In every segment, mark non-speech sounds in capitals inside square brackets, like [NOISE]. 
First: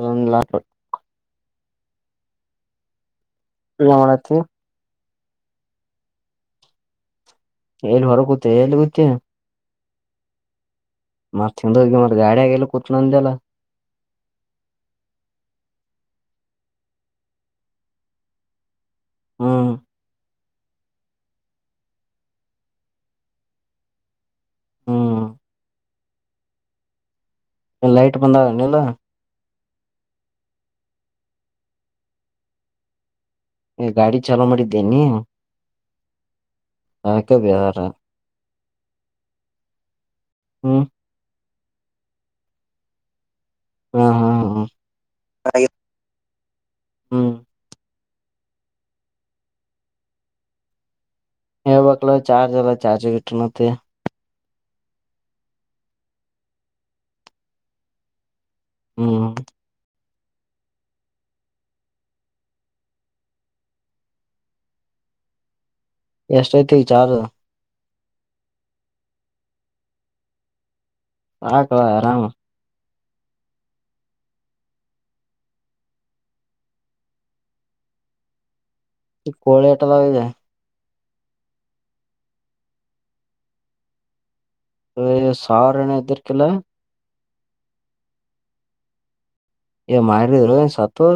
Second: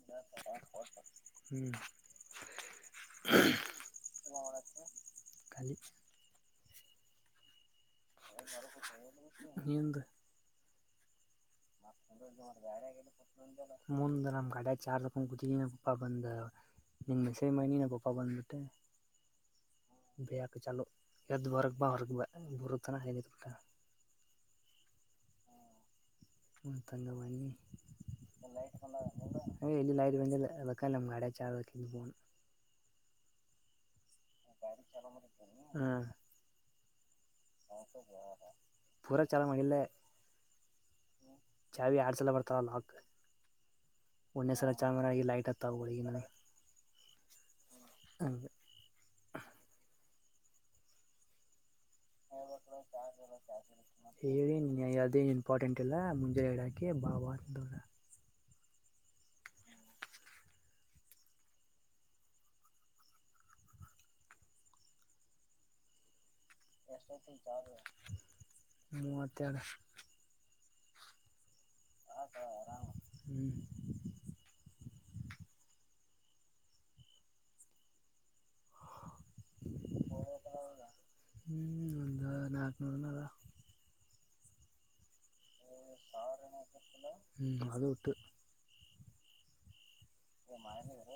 ಇಲ್ಲ [UNINTELLIGIBLE] [INAUDIBLE] ಎಲ್ಲಿ ಹೊರಗೆ ಕುಂತಿಯ ಎಲ್ಲಿ ಕುಂತಿಯ ನಿಂದು ಮತ್ತ್ ತಿಂದೋಗಿ ಮತ್ತ್ ಗಾಡಿಯಾಗ ಎಲ್ಲ ಕುತಿದೀನಿ ಅಂದಲ್ಲ [UNINTELLIGIBLE] [UNINTELLIGIBLE] ಹಾ [UNINTELLIGIBLE] ಹ್ಮ್ [UNINTELLIGIBLE] ಲೈಟ್ ಬಂದನಲ್ಲ [UNINTELLIGIBLE] ಗಾಡಿ ಚಾಲು ಮಾಡಿದೇನ ನೀ ಹ [UNINTELLIGIBLE] ಪೂರ ಚಾಲು ಮಾಡಿಲ್ಲ ಹ್ಮ್ ಹಾ [UNINTELLIGIBLE] ಹಾ ಹಾ [UNINTELLIGIBLE] ಹ್ಮ್ ಹಾ [INAUDIBLE] ಹಾ [INAUDIBLE] ಚಾರ್ಜ ಇಲ್ಲ ಚಾರ್ಜಿ ಇಟ್ಟು [UNINTELLIGIBLE] ಹೇಳಿ ಯಾವುದೇನು ಇಂಪಾರ್ಟೆಂಟ್ ಇಲ್ಲ ಮುಂಜಾನೆ ಇಡೋಕ್ಕೆ ಭಾವ ಹ್ಮ್ ಎಷ್ಟ ಐತಿ ಚಾರ್ಜ್ ನತಾರ ಹಾಕವಾ ಆರಾಮ ಹ್ಮ್ ಈ ಕೋಳಿ ಆಟಲಗಿದೆ ಹ್ಮ್ ಒಂದ ನಲ್ಕನೂರು ನಾರಾ ಸಾರನ ಎದರ್ಕಲ್ಲ ಹ್ಮಞ ಅದು ಇಟ್ಟು ಏ ಮಾಡಾರಿದರು ಸತ್ತು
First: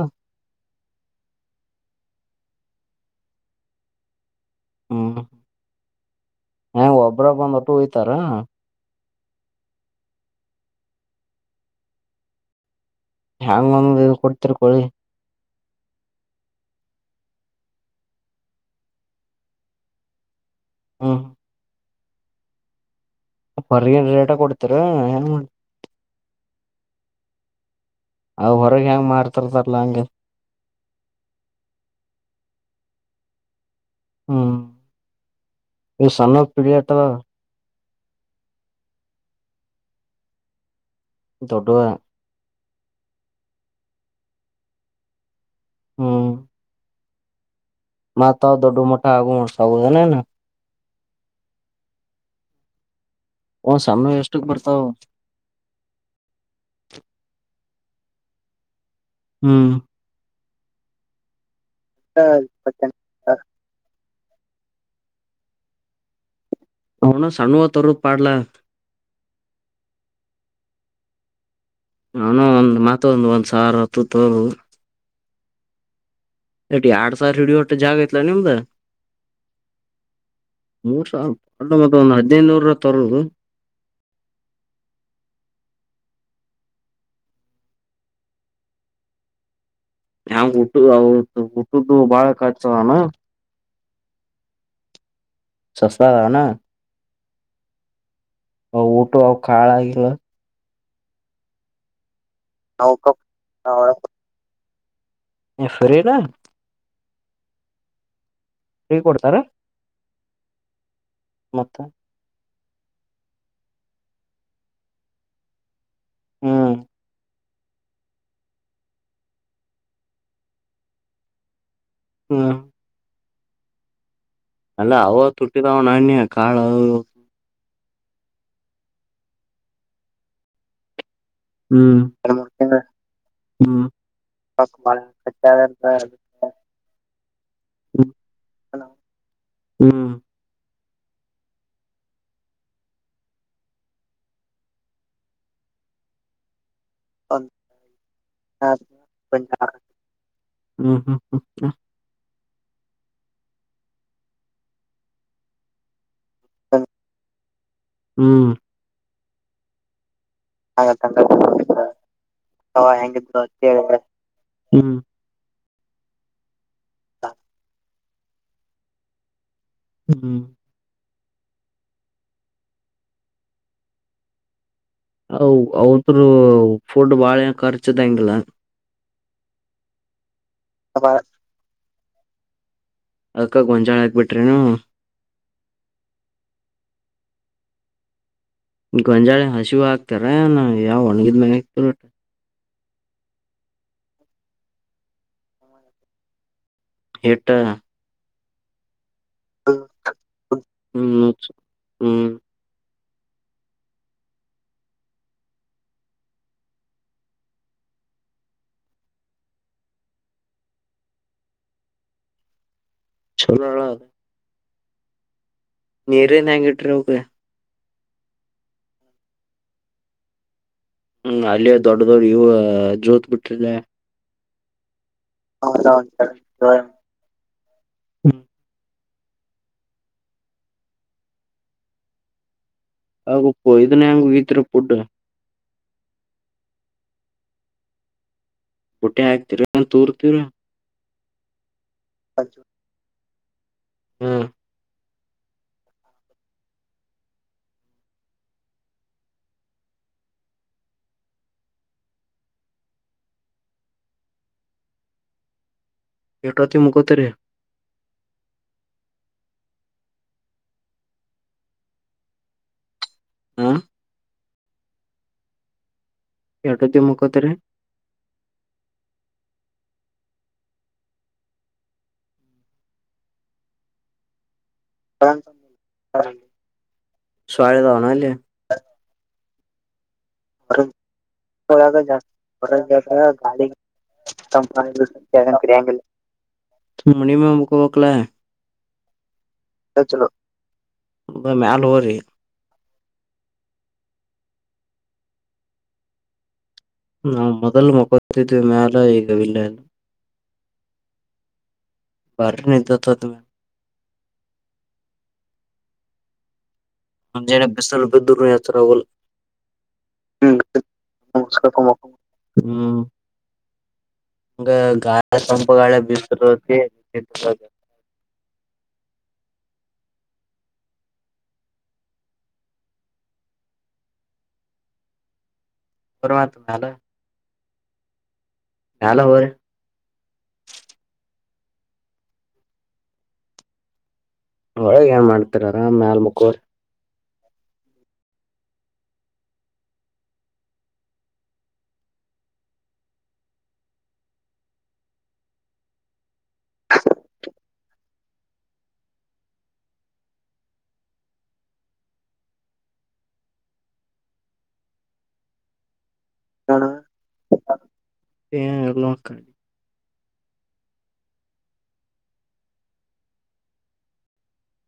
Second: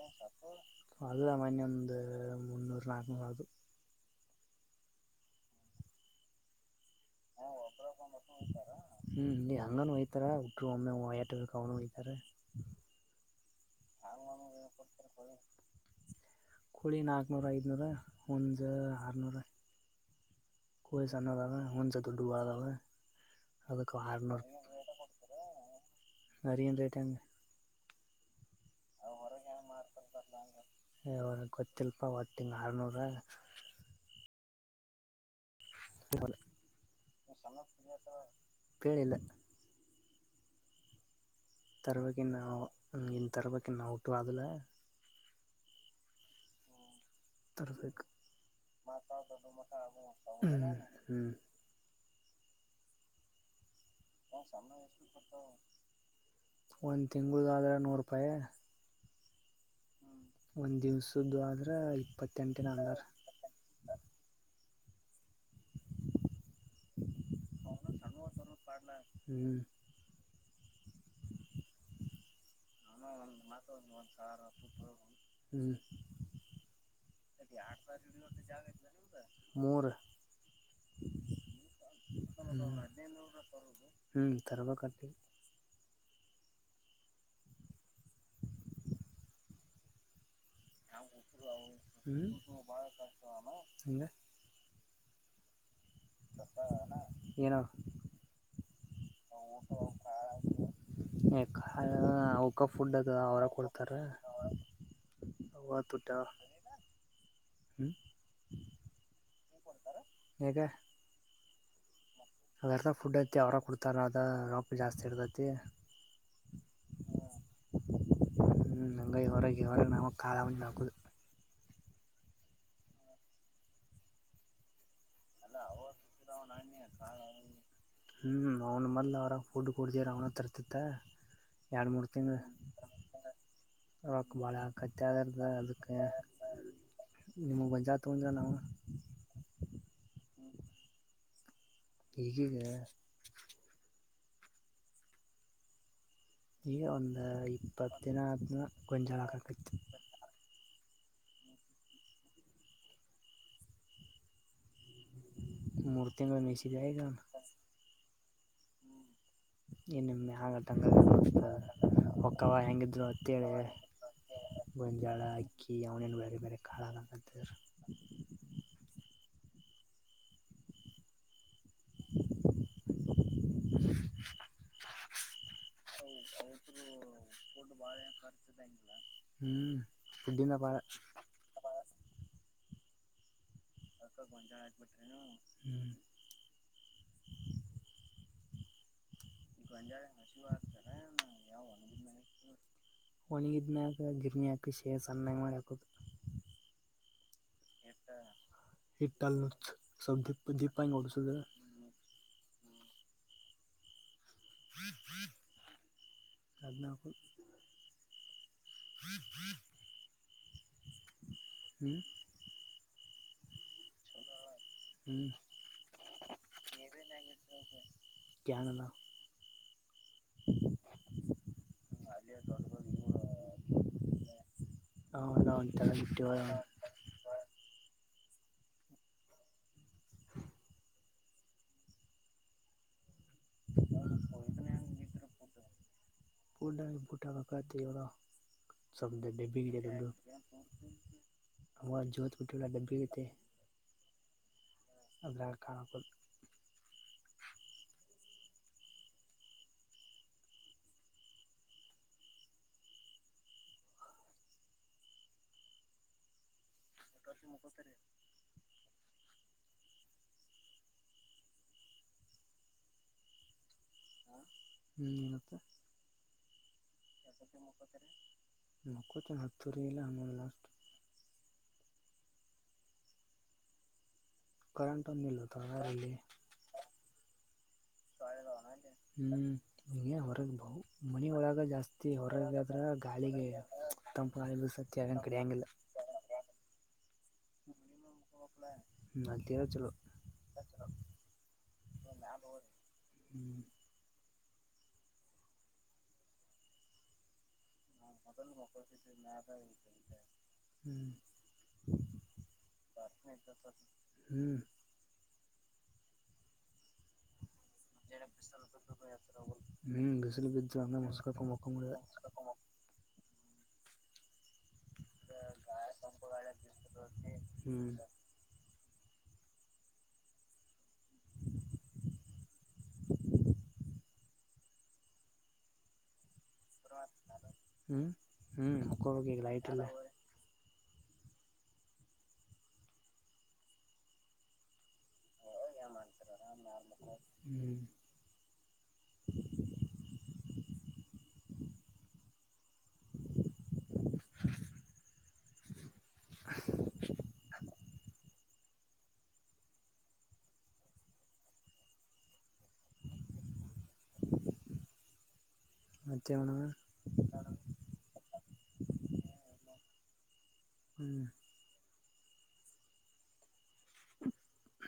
ಅಲ್ಲ ಮನ್ನೆ ಒಂದು ಮುನ್ನೂರು ನಾಲ್ಕು ಆಗ ಹ್ಮ್ ಹ ಒಬ್ರ ಬಂದ್ಟ್ಟು ಹಯ್ತಾರ ಹ್ಮ್ ನೀ ಹಂಗಾನ ಹಯ್ತಾರ ಹಟ್ರು ಒಮ್ಮೆಯಟ ಅವನು ಹಯ್ತಾರ ಹೆ್ಯಾಂಗ ಒಂದ ಕೊಡ್ತಿರ್ ಕೋಳಿ ಕೋಳಿ ನಾಕುನೂರ ಐದುನೂರ ಒಂದು ಆರ್ನೂರ ಕೊಯ ಸ ಹ್ಮ್ ನದಾವ ಹುನ್ಚ ತುಡ್ಡುಬದಾವ ಹೊರಿಗ ರೇಟ ಕೊಡ್ತಿೀರ ಏನ್ ಮಾಡ ನಾರಿಯನು ರೇಟಂಗ ಅವ್ ಹೊರಗೆ ಹೆಂಗ ಮಾಡ್ತಾರದರ್ಲ್ಲಾ ಹಂಗಗೆ ತ್ತ ಅರನೂರು ಹ್ಮ್ ನೀ ಸಣ್ಣ ಪಿಳಿಯಾಟದ ಹೇಳೇಳಿಲ್ಲ ದೊಡ್ಡ ತರವಾಗಿಕ ನ ಇನ್ನು ತರವಾಗಿಕ ನ ಔಟು ಅದಲ್ಲ ಹ್ಮ ತ್ತರ್ಸ ಮಟ್ಟ ಆಗು ಹ್ಮ ಹೌದನೇನ ಹ್ಮ್ ಒಂದ್ ಸಣ್ಣ ಎಷ್ಟಕ್ ಬರ್ತಾವ ಒಂದ್ ತಿಂಗಳ ಆದ ನೂರು ರೂಪಾಯ ಹ್ಮ್ ಒಂದ್ ದಿವ್ಸ್ದು ಆದ್ರ ಇಪ್ಪತ್ತೆಂಟ ನಲ್ಾರ ಹಣ ಸ್ಣುವ ತರರು ಪಡ್ಲಾ ಹ್ಮ್ ನಾನು ಒಂದ್ ಮತ ಒಂದ ಒಂದ್ ಸಾವಿರ ಹತ್ತು ತೋ ಹ್ಮ್ ಎಟಿ ಆಡಸ ಹಡಿ ಹೊಟ್ಟ ಜಾಗಯಲ್ಲ ನಿಮದ ಮೂರ್ ಮೂರ್ ಸಾವಿರ ಮತ್ತ ಒಂದ್ ಹದ್ನೈದುನೂರ ಹ್ಮ್ ತರದು ಹ್ಞೂ ತರ್ಬೇಕಟ್ಟಿ ನ ಹುಟ್ಟು ಹುಟ್ಟ್ದು ಹ್ಞೂ ಬಾಳ ಕರ್ಚದಾನ ಹಂಗೆ ಸಸ್ತಾ ಹಾವನಾ ಏನೋ ಅವ ಊಟ ಅವ ಕಖಾಳ ಆಾಗಿಿಲ್ಲ ಯ ಅವಕ ಫುಡ್ ಅದ ಅವಕ ಅವರ ಕೊಡ್ತಾರ ಅವಾ ಫ್ರೀನಾ ತಟಾ ಹ್ಮ ಫ್ರೀ ಕೊಡ್ತಾರ ಹಗೆ ಮತ್ತ ಅವರ್ದ ಫುಡ್ ಐತಿ ಅವ್ರ ಕೊಡ್ತಾರ ಅದ ರೋಪಿ ಜಾಸ್ತಿ ಇರ್ತೈತಿ ಹ್ಮ್ ಹ್ಮ್ ನಂಗೈ ಹೊರಗೆ ಹೊರಗೆ ನಾ ಕಾಲಂದು ಹಾಕುದು ಹ್ಮ್ ಅಲ್ಲ ಅವ ತುಟ್ಟಿದಾವ ನಾಣ್ಯ ಕಾಳ ಹ್ಮ್ ಅವ್ನ ಮೊದ್ಲು ಅವ್ರಾಗ ಫುಡ್ ಕೊಡ್ತವಾರ ಅವನ ತರ್ತಿತ್ತ ಯಾನ ಹ್ಮ್ ಮಾಡತೀನೋ. ಹ್ಮ್ ಹ್ಮ್ ಹ್ಮ್ ರಕ್ ಬಾಳ ಕತ್ಯಾದ್ರ್ದ ಅದಕ್ಕೆ. ನಿಮ್ಮು ಗೊಂಜಾಳ ತೊಂದೇವ ನಾವು. ಹ್ಮ್. ಈಗೀಗ. ಈಗ ಒಂದು ಇಪ್ಪತ್ತು ದಿನ ಆಯ್ತ್ ನೋ ಗೊಂಜಾಳ ಹಾಕಕೈತಿ. [INAUDIBLE] ಮೂರ ತಿಂಗಳ ಮೇಶಿಗಿ ಅಗಿ. ಹ್ಮ್ ಹ್ಮ್ ಇನ್ನ್ ಮ್ಯಾ ಹಂಗತ ಒಕ್ಕವ ಹೆಂಗಿದ್ರು ಅತ್ತೇಳ. ಹ್ಮ್ ಒಂಜಳ ಆಕ್ಕಿ ಅವನ ಬೇರೆ ಬೇರೆ. ಕಾಳಾಗಂತಾರೆ [INAUDIBLE] ಹ್ಮ್. [INAUDIBLE] ಅವದರು ಫುಡ್ ಬಾಳ ಖರ್ಚದಂಗಿಲ್ಲ [INAUDIBLE] [UNINTELLIGIBLE] ಅದಕ್ಕ ಗೊಂಜಾಳ ಹಾಕ್ಬಿಟ್ರೇನು [INAUDIBLE] ಗೊಂಜಾಳ ಏನ ಹಸಿವ ಹಾಕ್ತಿರೋ ಯಾವ ಒಣಗಿದ್ ಮ್ಯಾಗ ಹಾಕ್ತಿರೋ. ಒಣಿಗಿರಿನಕ ಗಿರ್ಮಿಯಾಕ ಶೇ ಸಣ್ಣ ಮಾಡ ಆಕುದು. ಎಟ್. ದಿಪ್ಪನು ಸದ್ಯಕ್ಕ ದಿಪ್ಪಾನು ಹ್ಮ್ ಒಡಸುದ. ಹ್ಮ್ [INAUDIBLE] [INAUDIBLE] ಹ್ಮ್. ಚಲೋ ಅಳ ಅಣ್ಣಾ. ಹ್ಮ್. ನೀರ ನಂಗ ಇಟ್ಟ ನೋಗ. ಕ್ಯಾನ್ ಅದಾವ. ಹ್ಮ್ ಅಲ್ಲಿಯ ದೊಡ್ಡ ದೊಡ್ ಇವ ಜೋತ್ ಬಿಟ್ಟೇರಿ ಲಾ. ಅವೆಲ್ಲ ಒಂಥರ ಇಟ್ಟಿವ [INAUDIBLE] [UNINTELLIGIBLE] [UNINTELLIGIBLE] ಹೊಟ್ಟೆ ಡಬ್ಬಿ ಗಿಡ ಆಾಕ್ತಿರನ್ ದುಡ್ಡು ತೋರ್ತಿವ್ರ. ಅವ ಜೋತ್ ಕುಟ್ಟಿಗಳ ಡಬ್ಬಿ ಗತೇ. ಹ್ಮ್ ಆದ್ರಾಗ ಹಾಕೋದ. ಎಟೋತಿ ಮುಕೋತರಿ [INAUDIBLE] ಹ್. ಹ್ಮ್ ಮತ್ತ. ಎಟೋತಿ ಮುಕೋತರಿ ಮಕ್ಕೋತೆನ್. ಹತ್ತೂವರೆ ಹನ್ನೊಂದ ಲಾಸ್ಟ್. ಕರೆಂಟ್ ಒಂದಿಲ್ಲ ತಲ್ಲಿ. ಸೊಳ್ಳೆ ಅದಾವ ಏನ್ ಅಲ್ಲಿ. [UNINTELLIGIBLE] [UNINTELLIGIBLE] ಒಳಗ ಜಾಸ್ತಿ ಹೊರದ ಆದ್ರ ಗಾಳಿಗೆ ಗಾಳಿ ತಂಪ ಗಾಳಿ ಬಿಸ್ತೈತಿ ಕಡಿಯಂಗಿಲ್ಲ. [INAUDIBLE] ಮನಿ ಮ್ಯಾಗ ಮಕ್ಕೊ ಬೇಕ ಲಾ ಹ್ಮ್ ಅಲ್ತೀರ ಅದ ಚಲೋ. ಅದ ಮ್ಯಾಲ ಹೋರಿ. ಹ್ಮ್. ನಾವು ಮೊದಲು ಮಕತಿದ್ವಿ ಮ್ಯಾಲ ಈಗ ಇಲ್ಲ ಇಲ್ಲ. ಹ್ಮ್. ಬಾರ. [INAUDIBLE] ಹ್ಮ್. ನನ್ನ ಕಡೆ. ಎಳೆ ಬೀಸಲು ಬಂದದ ಎಚ್ಚರ ಅಗಾವಲ್ದು ಬಿಸಿಲು ಬೀದರ ಅಂಗ ಮಸುಕು ಹಾಕಿ ಮಲಕೊಂಡು ಬಿಡ್ಡು. ಹ್ಮ. [UNINTELLIGIBLE] ಹಂಗ ಗಾಳಿ ತಂಪ ಗಾಳಿ ಬಿಸತಾ ಇರತೈತಿ. ಹ್ಮ್ [UNINTELLIGIBLE] [INAUDIBLE] ಹ್ಮ್ ಹ್ಮ್ ಮ್ಯಾಲ ಹಕ್ಕೋಗ ಹೋರಿ ಲೈಟ್ ಇಲ್ಲ. ಒಳಗೆ ಏನ್ ಮಾಡ್ತೀರಿ ಅರಾಮ್ ಮೇಲೆ ಮಕೋರಿ. [UNINTELLIGIBLE] ಮತ್ತೆ ಮೇಡಮ್ [INAUDIBLE] [INAUDIBLE] [INAUDIBLE]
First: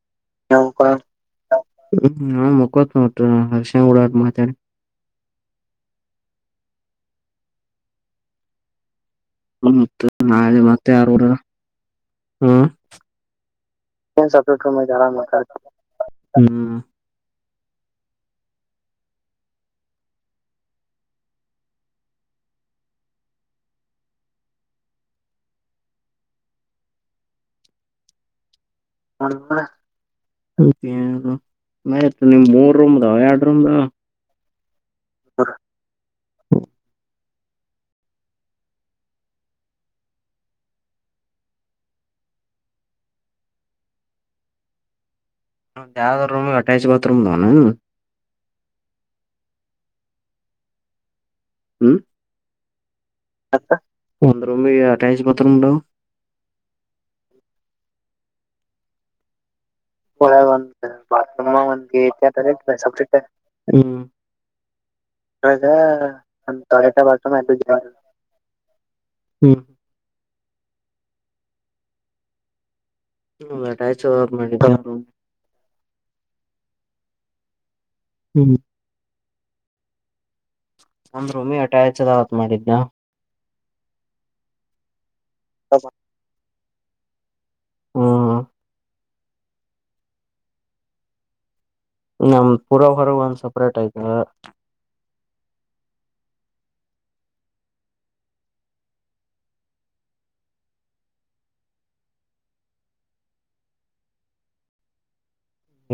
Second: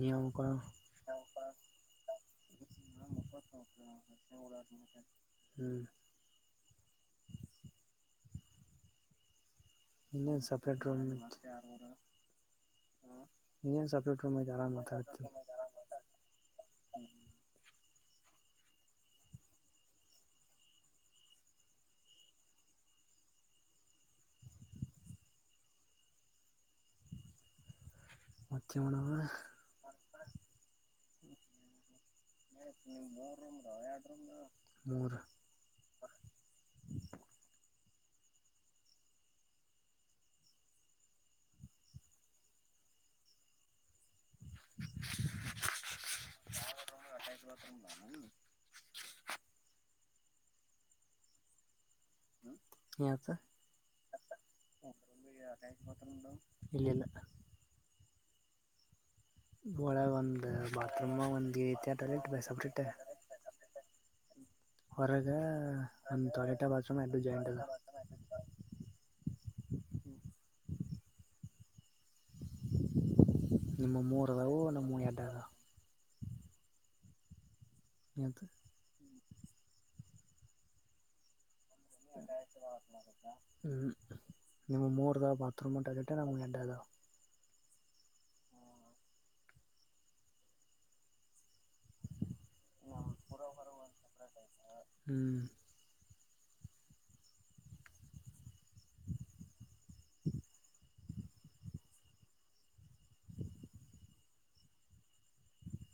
ನೀವು ಮಕ್ಕೊಳ್ಳೋಣ ಯಾವಾಗ ಮಲಕೋವಾ ನಾ ಮಕೊಂತನ ಒಟ್ಟ ಹರ್ಷನ ಗುಡ ಹಾಟ ಮಾತಾಡಿ. [UNINTELLIGIBLE] ಮತ್ತ್ ಇಲ್ಲ ನಾಳೆ ಸಪ್ರೇಟ್ ಮತ್ತೆ ರೂಲ್. ಯಾರ್ ಗೂಡರ ಹ್ಮ್ ನಿನಗ ಏನು ಐತೆ ಸೆಪರೇಟ್ ಆರಾಮ ರೂಮ್ ಆಯ್ತಿ ಮಾತಾಡ್ತೀನಿ ಮಲ್ಕಾಂತಿ. ಹ್ಮ್. ಹ್ಮ್ [UNINTELLIGIBLE] [INAUDIBLE] ನಿಮ್ ಮೂರ್ ರೂಮದಾವ ಎರಡು ರೂಮದವ. ಮೂರು. ಒಂದ್ ಯಾವ್ದ ರೂಮ್ ಅಟ್ಯಾಚ್ ಬಾತ್ರೂಮ್ ಅದಾವನ ಹ್ಮ್. ಏನಾಯ್ತು. ಮತ್ತ ಒಂದ್ ರೂಮಿಗೆ ಅಟ್ಯಾಚ್ ಬಾತ್ರೂಮ್ ಅದಾವ [INAUDIBLE] ಇಲ್ಲಲ್ಲ. ಒಳಗ ಒಂದ್ ಬಾತ್ರೂಮ್ ಒಂದ ರೀತಿಯ ಟಾಯ್ಲೆಟ್ ಸೆಪ್ರೇಟ್. ಹ್ಮ್ ಹೊರಗ ಒಳಗ ಒಂದ್ ಟಾಯ್ಲೆಟ್ ಬಾತ್ರೂಮ ಇತ್ತು ಬಾತ್ರೂಮ್ ಜಾಯಿಂಟ್ ಎರಡು ಆಗಿ. ಜಾರ್ ಹ್ಮ್. ಹ್ಮ ನಿಮ್ಮ ಅಟ್ಯಾಚ್ ಮೂರು ಹೋಗೋಕ್ಕೆ ಅದಾವು ಮಾಡಿದರ ನಮ್ಮ ಬಾತ್ರೂಮ್. ಎರಡು ಅದಾವ ಹ್ಮ್ [UNINTELLIGIBLE] ಒಂದು ರೂಮಿಗೆ ಅಟ್ಯಾಚ ಆವ ಅಂತ ಮಾಡಿದೆ ಹೇಳ. ಹ್ಮ್ ನಿಮವ ಮೂರ ಅದಾವ ಬಾತ್ ರೂಮ್ ಟಾಯ್ಲೆಟ್ ನಮವ ಎರಡದಾವ. ಹ್ಮ. ನಮದು ಪುರ ಹೊರಗ ಒಂದ್ ಸಪ್ರೇಟ್ ಆಯಿತ. ಹ್ಮ್.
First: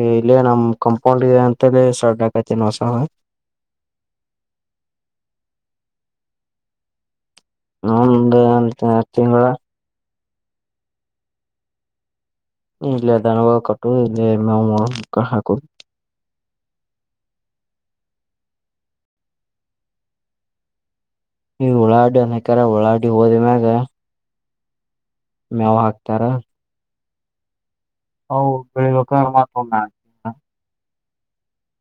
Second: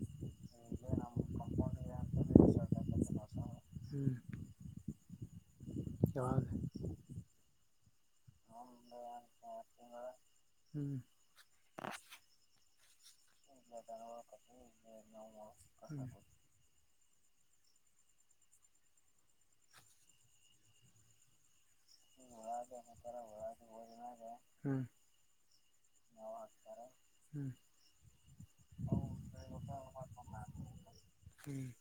ಏ ಇಲ್ಲೇ ನಮ ಕಂಪೌಂಡಗೆ ಅಂತಲೆ ಸೆಡ್ ಅಡಕತೀನಿ ಹೊಸದು. [UNINTELLIGIBLE] [UNINTELLIGIBLE] ಇನ್ನೊಂದು ಎರಡು ತಿಂಗಳ. [UNINTELLIGIBLE] ಇಲ್ಲೆ ದನ ಅವು ಕಟ್ಟೋದು ಮೇವು ಹಾಕೋದು. ಹ್ಞೂ ಈ ಉಳಾಡಿ ಅನೇಕರ ಓಳಾಡಿ ಹೋದ ಮ್ಯಾಗ. ಹ್ಮ್. ಮ್ಯವು ಹಾಕ್ತಾರ. ಹ್ಮ್. ಅವು ಬೆಳಬೇಕು ಅಂದರ ಮತ ಒಂದು ನಾಲ್ಕು ಚಿಲ್ಲ. ಹ್ಮ್.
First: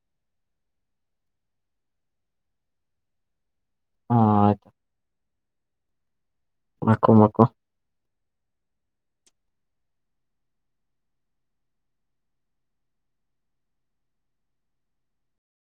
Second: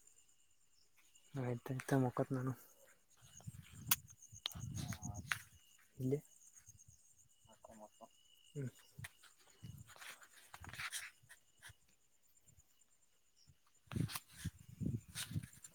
ಆಯ್ತು ಇತ ಮಕತ್ತ ನಾನು. ಹಾ ಆಯ್ತಾ ಇಲ್ಲ [UNINTELLIGIBLE] ಮಕ್ಕೊ ಮಕ್ಕೊ ಹ್ಮ್ [UNINTELLIGIBLE] [UNINTELLIGIBLE]